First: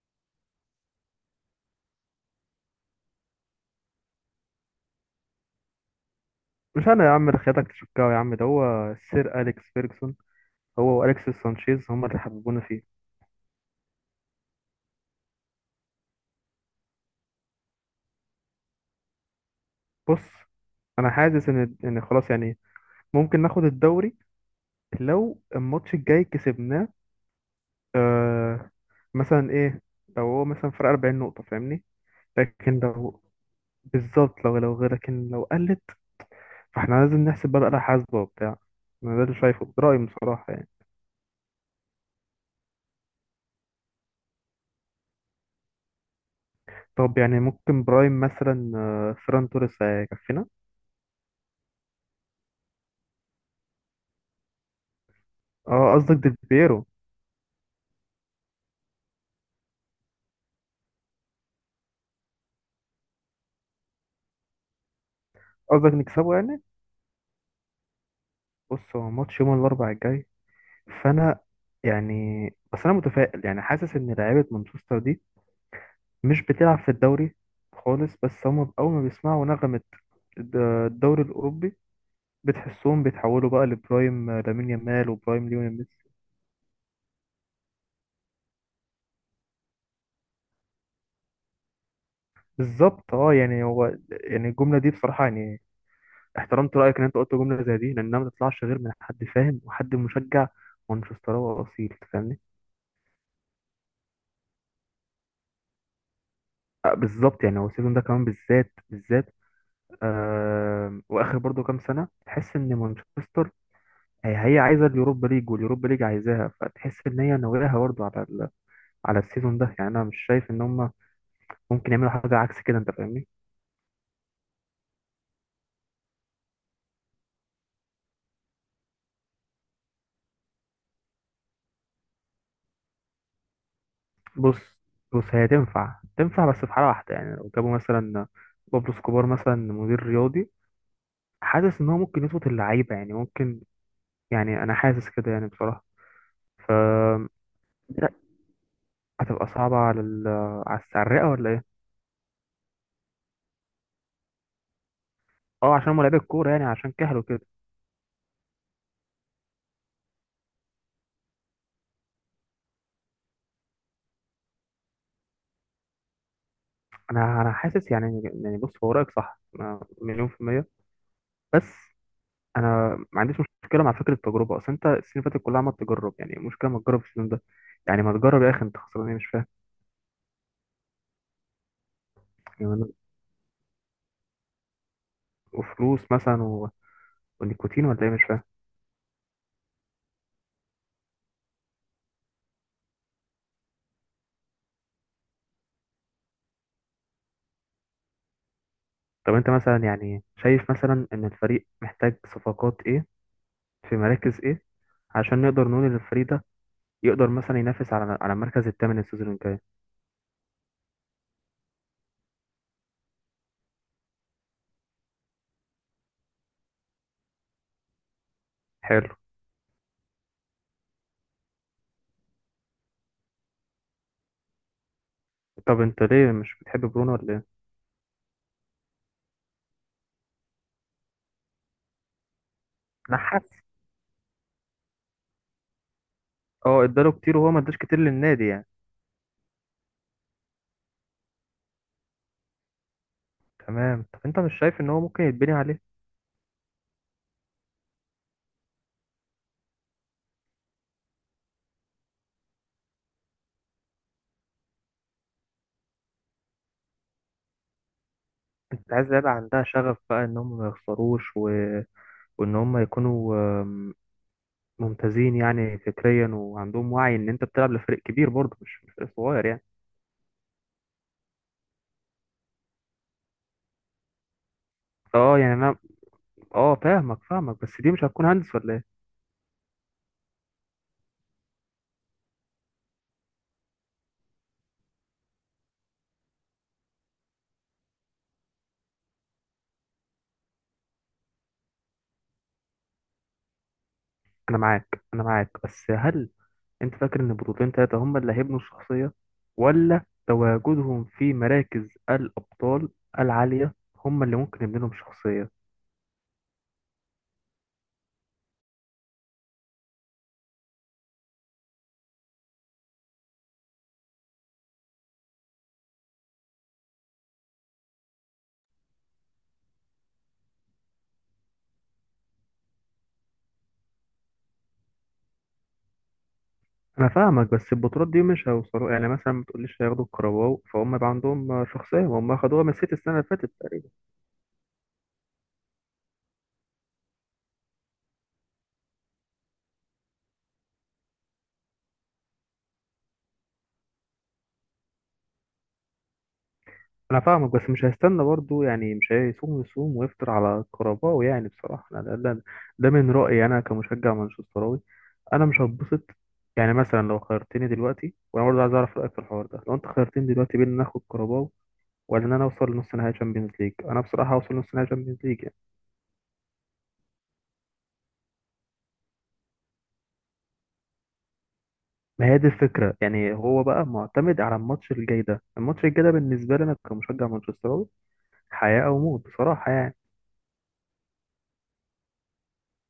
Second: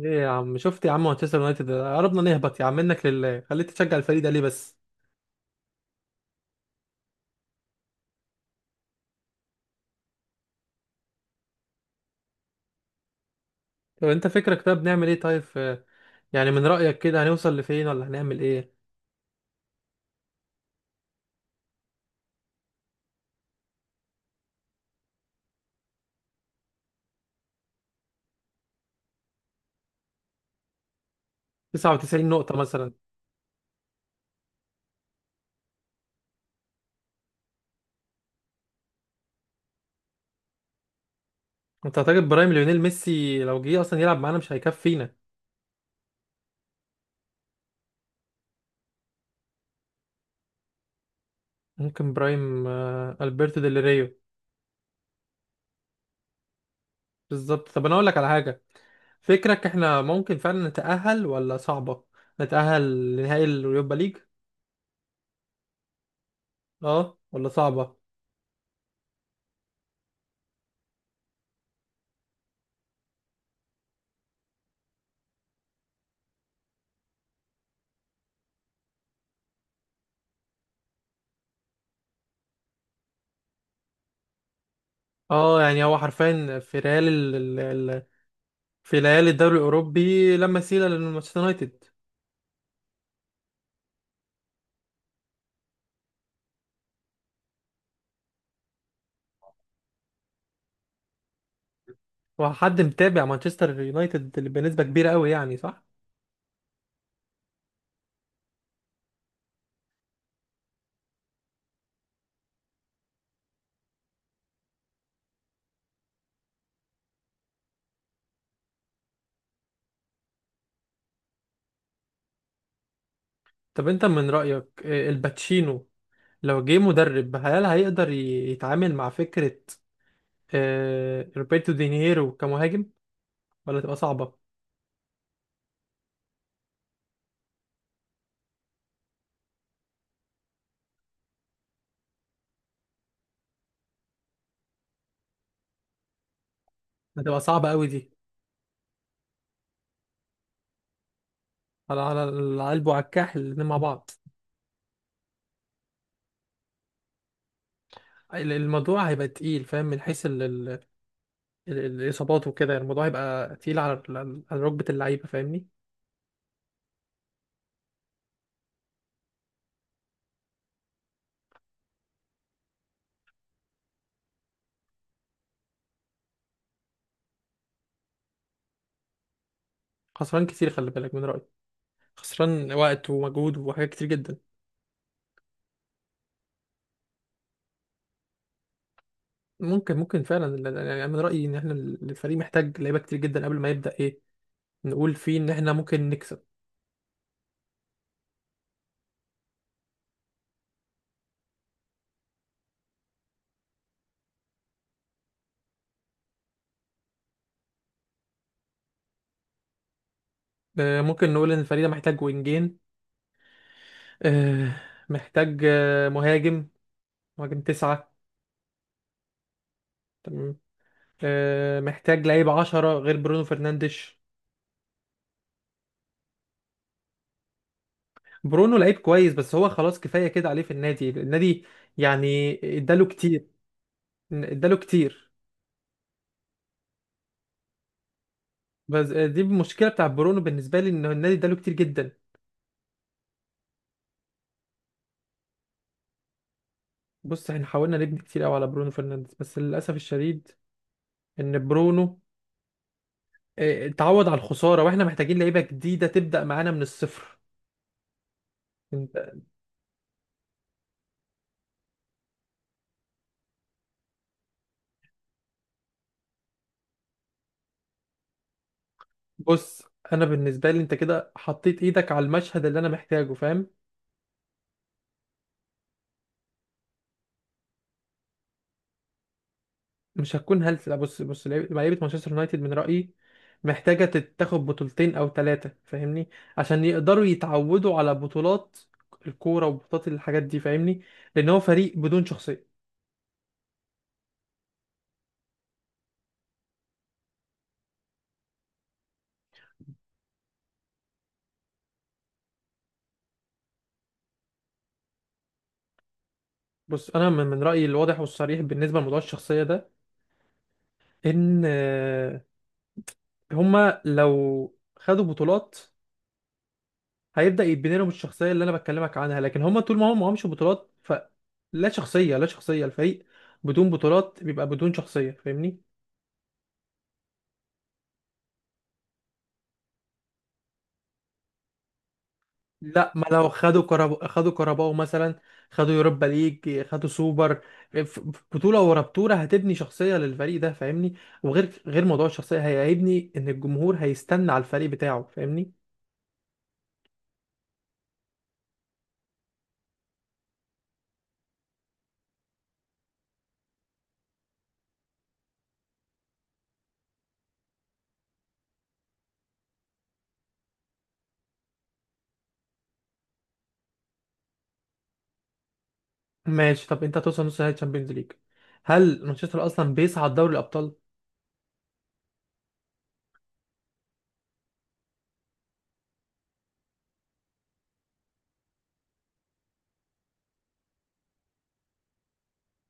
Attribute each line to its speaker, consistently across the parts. Speaker 1: ايه يا عم، شفت يا عم؟ مانشستر يونايتد قربنا نهبط. يا عم منك لله، خليك تشجع الفريق ده ليه بس؟
Speaker 2: مش انا يا عم اللي خياتك تشكاو، يا عم ده هو السير اليكس فيرجسون. هو واليكسيس سانشيز هما اللي حببونا فيه.
Speaker 1: طب انت فكرك، طب نعمل ايه طيب؟ في. يعني من رأيك كده هنوصل لفين، ولا هنعمل ايه؟
Speaker 2: بص، انا حاسس ان خلاص يعني ممكن ناخد الدوري لو الماتش الجاي كسبناه. آه مثلا ايه؟ لو هو مثلا فرق 40 نقطة، فاهمني؟
Speaker 1: 99 نقطة
Speaker 2: لكن
Speaker 1: مثلا.
Speaker 2: لو بالظبط، لو غير، لكن لو قلت فاحنا لازم نحسب بقى حاسبة وبتاع. انا ده اللي شايفه، ده رأيي بصراحة يعني.
Speaker 1: انت هتجيب برايم ليونيل ميسي؟ لو جه اصلا يلعب معانا مش هيكفينا.
Speaker 2: طب يعني ممكن برايم مثلا، فيران توريس هيكفينا.
Speaker 1: ممكن برايم، البرتو ديل ريو.
Speaker 2: اه، قصدك ديل بيرو.
Speaker 1: بالظبط. طب انا اقول لك على حاجة. فكرك احنا ممكن فعلا نتأهل، ولا صعبة؟ نتأهل لنهائي اليوروبا ليج.
Speaker 2: قصدك نكسبه يعني.
Speaker 1: اه، ولا صعبة؟
Speaker 2: بص، هو ماتش يوم الاربعاء الجاي، فانا يعني، بس انا متفائل يعني، حاسس ان لعيبه مانشستر دي مش بتلعب في الدوري خالص، بس هم اول ما بيسمعوا نغمه الد- الدوري الاوروبي بتحسهم بيتحولوا بقى لبرايم لامين يامال وبرايم
Speaker 1: اه،
Speaker 2: ليونيل
Speaker 1: يعني هو
Speaker 2: ميسي.
Speaker 1: حرفيا، في ريال في ليالي الدوري الاوروبي لا مثيل لمانشستر يونايتد.
Speaker 2: بالظبط، اه يعني هو، يعني الجمله دي بصراحه يعني احترمت رايك ان انت قلت جمله زي دي، لانها ما تطلعش غير من حد فاهم وحد مشجع مانشستراوي اصيل، تفهمني؟
Speaker 1: وحد متابع مانشستر يونايتد اللي بنسبه كبيره قوي، يعني صح؟
Speaker 2: آه، بالظبط، يعني هو السيزون ده كمان بالذات بالذات. واخر برضو كام سنه تحس ان مانشستر هي عايزه اليوروبا ليج واليوروبا ليج عايزاها، فتحس ان هي ناويها برضو على السيزون ده. يعني انا مش شايف ان هم ممكن يعملوا حاجه عكس كده، انت فاهمني؟
Speaker 1: طب انت من رايك، الباتشينو، لو جه مدرب هل هيقدر يتعامل مع فكره روبرتو دينيرو كمهاجم؟ ولا تبقى صعبه؟
Speaker 2: بص بص، هي تنفع تنفع بس في حاله واحده، يعني لو جابوا مثلا بابلو سكوبار مثلا مدير رياضي، حاسس ان هو ممكن يظبط اللعيبه، يعني ممكن، يعني انا حاسس كده يعني بصراحه. ف
Speaker 1: هتبقى صعبه قوي دي.
Speaker 2: هتبقى صعبه على السعرقه ولا ايه.
Speaker 1: على القلب وعلى الكاحل الاتنين مع بعض.
Speaker 2: اه، عشان هم لعيبه الكوره، يعني عشان كهلوا كده.
Speaker 1: الموضوع هيبقى تقيل، فاهم؟ من حيث الاصابات وكده، الموضوع هيبقى تقيل على ركبه اللعيبه، فاهمني؟
Speaker 2: انا حاسس يعني بص، هو رايك صح، أنا مليون في المية. بس انا ما عنديش مشكلة مع فكرة التجربة، اصل انت السنين اللي فاتت كلها عمال تجرب، يعني مشكلة ما تجرب السنين ده، يعني ما تجرب يا اخي، انت خسران ايه؟ مش فاهم.
Speaker 1: خسران كتير، خلي بالك من رايي. خسران
Speaker 2: يعني
Speaker 1: وقت ومجهود وحاجات كتير جدا.
Speaker 2: وفلوس مثلا ونيكوتين ولا ايه؟ مش فاهم.
Speaker 1: ممكن فعلا، يعني من رأيي ان احنا، الفريق محتاج لعيبة كتير جدا قبل ما يبدأ ايه. نقول فيه ان احنا ممكن نكسب.
Speaker 2: طب انت مثلا يعني شايف مثلا ان الفريق محتاج صفقات ايه؟ في مراكز ايه؟ عشان نقدر نقول ان الفريق ده يقدر مثلا ينافس على المركز الثامن السيزون الجاي.
Speaker 1: ممكن نقول ان الفريق ده محتاج وينجين. آه، محتاج مهاجم. مهاجم تسعة.
Speaker 2: حلو.
Speaker 1: تمام. محتاج لعيب 10 غير برونو فرنانديش.
Speaker 2: طب انت ليه مش بتحب برونو ولا ايه؟
Speaker 1: برونو لعيب كويس، بس هو خلاص كفاية كده عليه في النادي. يعني اداله
Speaker 2: انا حاسس.
Speaker 1: كتير. اداله كتير.
Speaker 2: اه، اداله كتير وهو ما اداش كتير للنادي يعني.
Speaker 1: بس دي المشكلة بتاع برونو بالنسبة لي، ان النادي اداله كتير جدا.
Speaker 2: تمام، طب انت مش شايف ان هو ممكن يتبني عليه؟
Speaker 1: بص، احنا حاولنا نبني كتير قوي على برونو فرنانديز، بس للاسف الشديد ان برونو اه، اتعود على الخساره، واحنا محتاجين لعيبه جديده تبدا معانا من الصفر.
Speaker 2: انت عايز
Speaker 1: انت.
Speaker 2: لعيبه عندها شغف بقى ان هم ما يخسروش، وان هم يكونوا آم، ممتازين يعني فكريا، وعندهم وعي ان انت بتلعب لفريق كبير برضه، مش فريق صغير يعني.
Speaker 1: بص، انا بالنسبه لي انت كده حطيت ايدك على المشهد اللي انا محتاجه، فاهم؟
Speaker 2: اه يعني انا، اه، فاهمك فاهمك بس دي مش هتكون هندس ولا ايه؟
Speaker 1: مش هتكون هلس. لا، بص، لعيبة مانشستر يونايتد من رايي محتاجه تتاخد بطولتين او ثلاثه، فاهمني؟ عشان يقدروا يتعودوا على بطولات الكوره وبطولات الحاجات دي، فاهمني؟ لان هو فريق بدون شخصيه.
Speaker 2: انا معاك انا معاك، بس هل انت فاكر ان بطولتين تلاتة هم اللي هيبنوا الشخصيه، ولا تواجدهم في مراكز الابطال العاليه هم اللي ممكن يبنوا لهم شخصيه؟
Speaker 1: بص، انا من رايي الواضح والصريح بالنسبه لموضوع الشخصيه ده، ان هما لو خدوا بطولات هيبدأ يتبني لهم الشخصية اللي انا بكلمك عنها، لكن هما طول ما هم معهمش بطولات فلا شخصية، لا شخصية. الفريق بدون بطولات بيبقى بدون شخصية، فاهمني؟
Speaker 2: انا فاهمك، بس البطولات دي مش هيوصلوا يعني، مثلا ما تقوليش هياخدوا الكرباو فهم يبقى عندهم شخصيه، هم خدوها من السيتي
Speaker 1: لا،
Speaker 2: السنه اللي
Speaker 1: ما لو
Speaker 2: فاتت تقريبا.
Speaker 1: خدوا كرباو مثلا، خدوا يوروبا ليج، خدوا سوبر، ف- بطولة ورا بطولة هتبني شخصية للفريق ده، فاهمني؟ وغير غير موضوع الشخصية هيبني ان الجمهور هيستنى على الفريق بتاعه، فاهمني؟
Speaker 2: انا فاهمك بس مش هيستنى برضو، يعني مش هيصوم يصوم ويفطر على الكرباو، يعني بصراحه أنا ده من رايي انا كمشجع مانشستراوي. انا مش هتبسط، يعني مثلا لو خيرتني دلوقتي، وانا برضو عايز اعرف رايك في الحوار ده، لو انت خيرتني دلوقتي بين ان اخد كرباو ولا ان انا اوصل لنص نهائي تشامبيونز ليج، انا بصراحه هوصل لنص نهائي تشامبيونز ليج.
Speaker 1: ماشي. طب انت هتوصل نص نهائي تشامبيونز ليج؟ هل مانشستر اصلا بيصعد دوري الابطال؟
Speaker 2: ما هي دي الفكرة، يعني هو بقى معتمد على الماتش الجاي ده. الماتش الجاي ده بالنسبة لي أنا كمشجع مانشستراوي حياة أو موت بصراحة يعني.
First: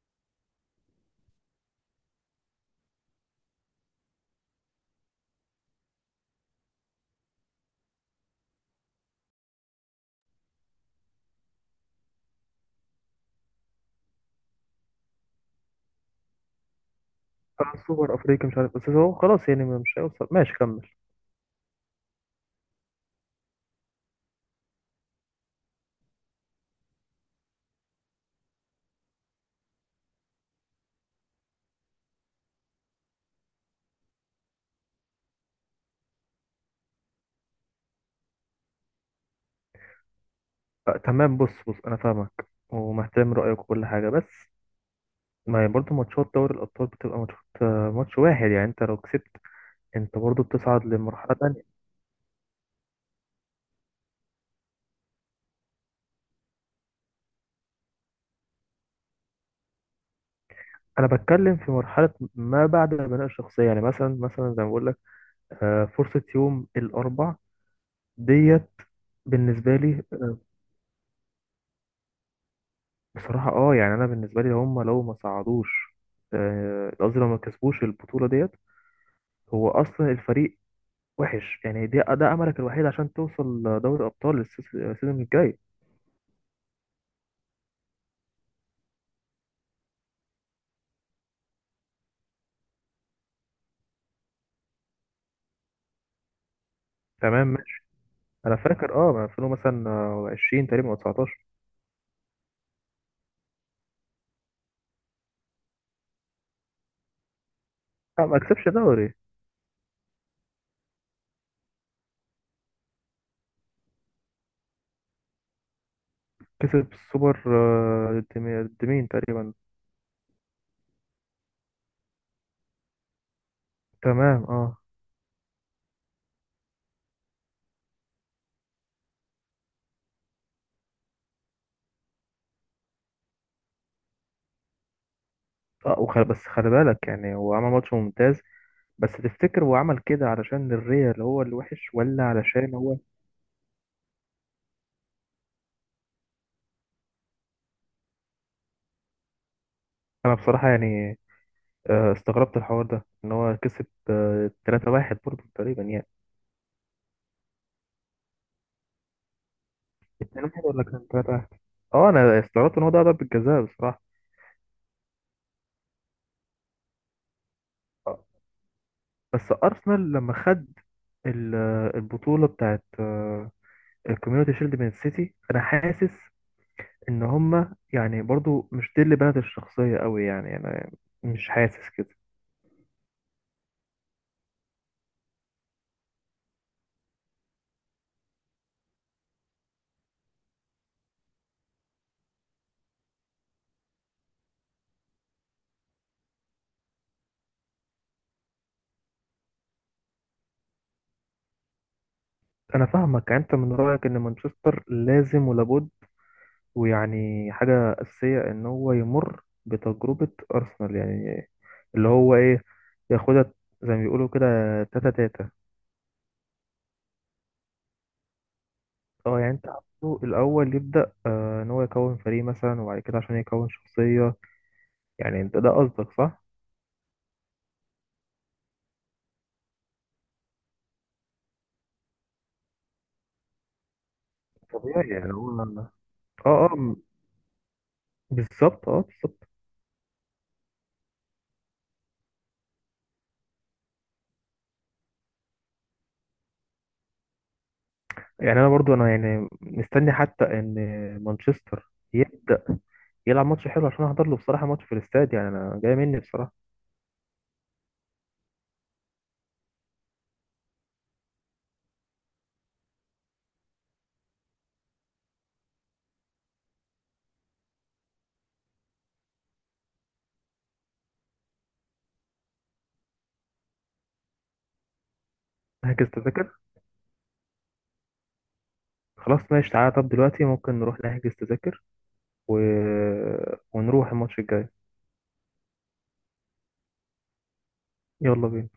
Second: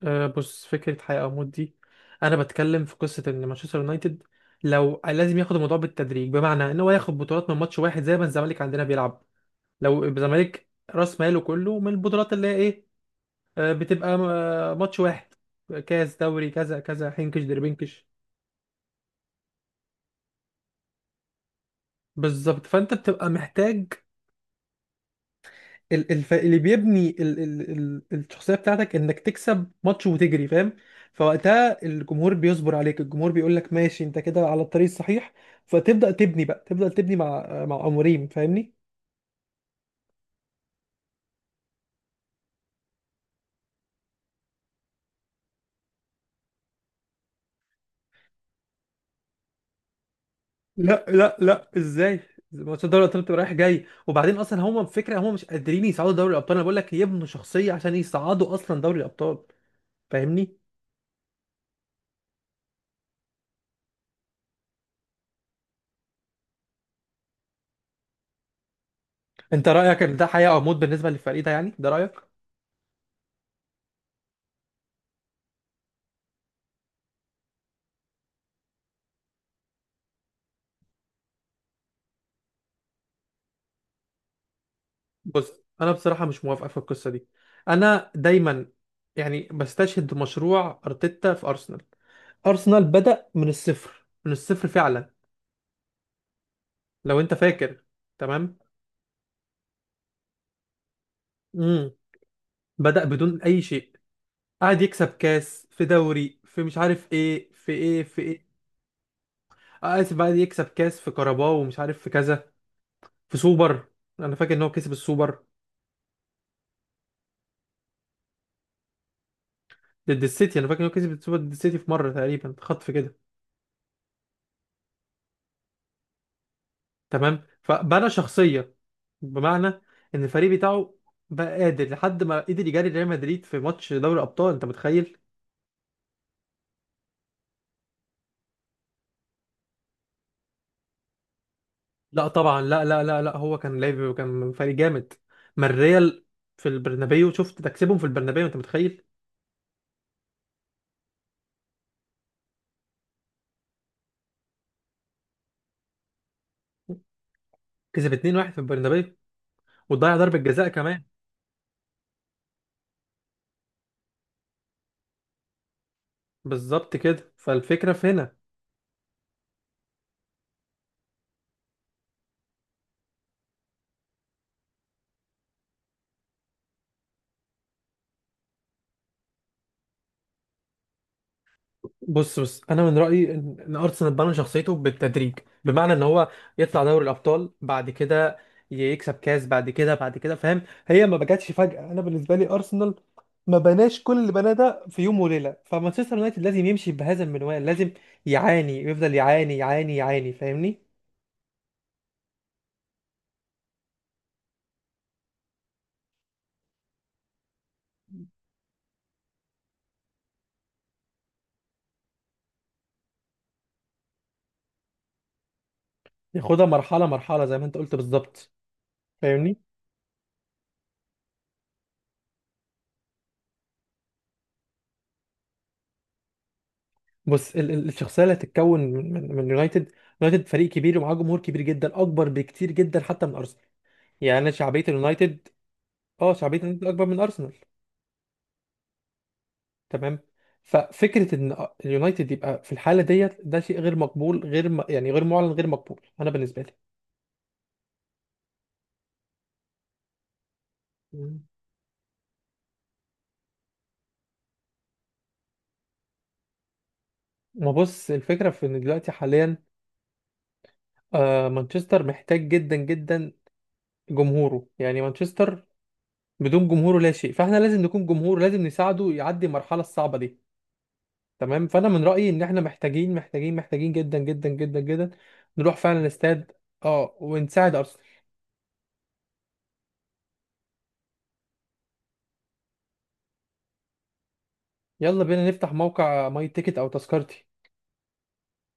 Speaker 1: آه، بص، فكره حياه او موت دي، انا بتكلم في قصه ان مانشستر يونايتد، لازم ياخد الموضوع بالتدريج، بمعنى ان هو ياخد بطولات من ماتش واحد زي ما الزمالك عندنا بيلعب. لو الزمالك راس ماله كله من البطولات اللي هي ايه؟ بتبقى ماتش واحد، كاس، دوري، كذا كذا، حنكش
Speaker 2: آه،
Speaker 1: دربنكش.
Speaker 2: سوبر أفريقيا، مش عارف، بس هو خلاص يعني مش هيوصل، ماشي كمل.
Speaker 1: بالظبط، فانت بتبقى محتاج اللي بيبني الشخصيه بتاعتك، انك تكسب ماتش وتجري، فاهم؟ فوقتها الجمهور بيصبر عليك، الجمهور بيقول لك ماشي، انت كده على الطريق الصحيح. فتبدا تبني بقى، تبدا تبني مع اموريم، فاهمني؟
Speaker 2: آه، تمام، بص بص، أنا فاهمك ومحترم رأيك وكل حاجة، بس ما هي برضه ماتشات دوري الأبطال بتبقى ماتشات، ماتش واحد، يعني أنت لو كسبت أنت برضه بتصعد
Speaker 1: لا لا
Speaker 2: لمرحلة تانية.
Speaker 1: لا، ازاي؟ ماتش دوري الابطال بتبقى رايح جاي، وبعدين اصلا هم الفكره، هم مش قادرين يصعدوا دوري الابطال، انا بقول لك يبنوا شخصيه عشان يصعدوا اصلا دوري الابطال، فاهمني؟
Speaker 2: أنا بتكلم في مرحلة ما بعد البناء الشخصية، يعني مثلا زي ما بقول لك، فرصة يوم الأربع ديت
Speaker 1: انت
Speaker 2: بالنسبة
Speaker 1: رايك
Speaker 2: لي.
Speaker 1: ان ده حياه او موت بالنسبه للفريق ده؟ يعني ده رايك؟
Speaker 2: بصراحة اه يعني انا بالنسبة لي هم لو ما صعدوش، آه، قصدي لو ما كسبوش البطولة ديت، هو اصلا الفريق وحش يعني، ده املك الوحيد عشان توصل دوري ابطال السيزون
Speaker 1: بص،
Speaker 2: الجاي.
Speaker 1: انا بصراحه مش موافق في القصه دي. انا دايما يعني بستشهد مشروع ارتيتا في ارسنال. ارسنال بدا من الصفر، من الصفر فعلا، لو انت
Speaker 2: تمام،
Speaker 1: فاكر.
Speaker 2: ماشي. انا
Speaker 1: تمام.
Speaker 2: فاكر اه ما 2000 مثلا، 20 تقريبا او 19.
Speaker 1: امم بدا بدون اي شيء. قعد يكسب كاس في دوري، في مش عارف ايه، في ايه في
Speaker 2: لا ما
Speaker 1: ايه.
Speaker 2: كسبش دوري.
Speaker 1: اسف، قعد يكسب كاس في كاراباو ومش عارف في كذا، في سوبر. انا فاكر ان هو كسب السوبر.
Speaker 2: كسب السوبر. آه، ضد ضد مين تقريبا؟
Speaker 1: ضد السيتي، انا فاكر ان هو كسب السوبر ضد السيتي في مره تقريبا، خطف كده.
Speaker 2: تمام اه.
Speaker 1: تمام، فبنى شخصيه، بمعنى ان الفريق بتاعه بقى قادر، لحد ما قدر يجاري ريال مدريد في ماتش دوري ابطال، انت متخيل؟
Speaker 2: اه بس خلي بالك، يعني هو عمل ماتش ممتاز، بس تفتكر هو عمل كده علشان الريال هو اللي وحش ولا
Speaker 1: لا طبعا،
Speaker 2: علشان
Speaker 1: لا
Speaker 2: هو.
Speaker 1: لا لا لا، هو كان لاعب، كان فريق جامد. ما الريال، في البرنابيو، شفت؟ تكسبهم في البرنابيو، انت متخيل؟
Speaker 2: انا بصراحة يعني، استغربت الحوار ده ان هو كسب، 3-1 برضه تقريبا يعني.
Speaker 1: كسب 2-1 في البرنابيو، وضيع ضربه
Speaker 2: 2-1
Speaker 1: جزاء
Speaker 2: ولا
Speaker 1: كمان.
Speaker 2: كان 3-1؟ اه انا استغربت ان هو ده ضربة جزاء بصراحة.
Speaker 1: بالظبط كده، فالفكره في
Speaker 2: آه،
Speaker 1: هنا.
Speaker 2: بس ارسنال لما خد البطولة بتاعت الكوميونتي شيلد من السيتي، انا حاسس ان هما يعني برضه مش دي اللي بنت الشخصية قوي، يعني انا مش حاسس كده.
Speaker 1: بص، انا من رايي ان ارسنال بنى شخصيته بالتدريج، بمعنى ان هو يطلع دوري الابطال بعد كده، يكسب كاس بعد كده بعد كده، فاهم؟ هي ما بجاتش فجاه. انا بالنسبه لي ارسنال ما بناش كل اللي بناه ده في يوم وليله. فمانشستر يونايتد لازم يمشي بهذا المنوال، لازم يعاني، يفضل يعاني يعاني يعاني، فاهمني؟
Speaker 2: انا فاهمك، يعني انت من رأيك ان مانشستر لازم ولابد ويعني حاجة أساسية ان هو يمر بتجربة أرسنال، يعني اللي هو ايه، ياخدها زي ما بيقولوا كده، تاتا تاتا.
Speaker 1: ياخدها مرحله مرحله زي ما انت قلت بالظبط،
Speaker 2: اه، يعني
Speaker 1: فاهمني؟
Speaker 2: انت عاوزه الاول يبدأ، ان هو يكون فريق مثلا، وبعد كده عشان يكون شخصية، يعني انت ده قصدك صح؟
Speaker 1: بص، ال الشخصيه اللي هتتكون من يونايتد. يونايتد فريق كبير ومعاه جمهور كبير جدا، اكبر بكتير جدا حتى من ارسنال، يعني انا شعبيه
Speaker 2: طبيعي، يعني
Speaker 1: اليونايتد.
Speaker 2: هو اه.
Speaker 1: اه، شعبيه
Speaker 2: اه
Speaker 1: اليونايتد
Speaker 2: م-
Speaker 1: اكبر من ارسنال.
Speaker 2: بالظبط، اه، بالظبط.
Speaker 1: تمام. ففكره ان اليونايتد يبقى في الحاله ديت، ده شيء غير مقبول، غير م... يعني غير معلن، غير مقبول، انا بالنسبه لي.
Speaker 2: يعني انا برضو انا يعني مستني حتى ان
Speaker 1: مم.
Speaker 2: مانشستر يبدأ يلعب ماتش حلو عشان احضر له بصراحة، ماتش في الاستاد، يعني انا جاي مني بصراحة.
Speaker 1: ما بص، الفكرة في إن دلوقتي حاليا، مانشستر محتاج جدا جدا جمهوره، يعني مانشستر بدون جمهوره لا شيء، فاحنا لازم نكون جمهور، لازم نساعده يعدي المرحلة الصعبة دي. تمام، فأنا من رأيي إن احنا محتاجين محتاجين محتاجين جدا جدا جدا جدا نروح فعلا
Speaker 2: هحجز
Speaker 1: الاستاد.
Speaker 2: تذاكر.
Speaker 1: اه، ونساعد أرسنال.
Speaker 2: خلاص ماشي، تعالى، طب دلوقتي ممكن نروح نحجز تذاكر و... ونروح الماتش الجاي.
Speaker 1: يلا بينا نفتح موقع ماي تيكت او تذكرتي.
Speaker 2: يلا بينا.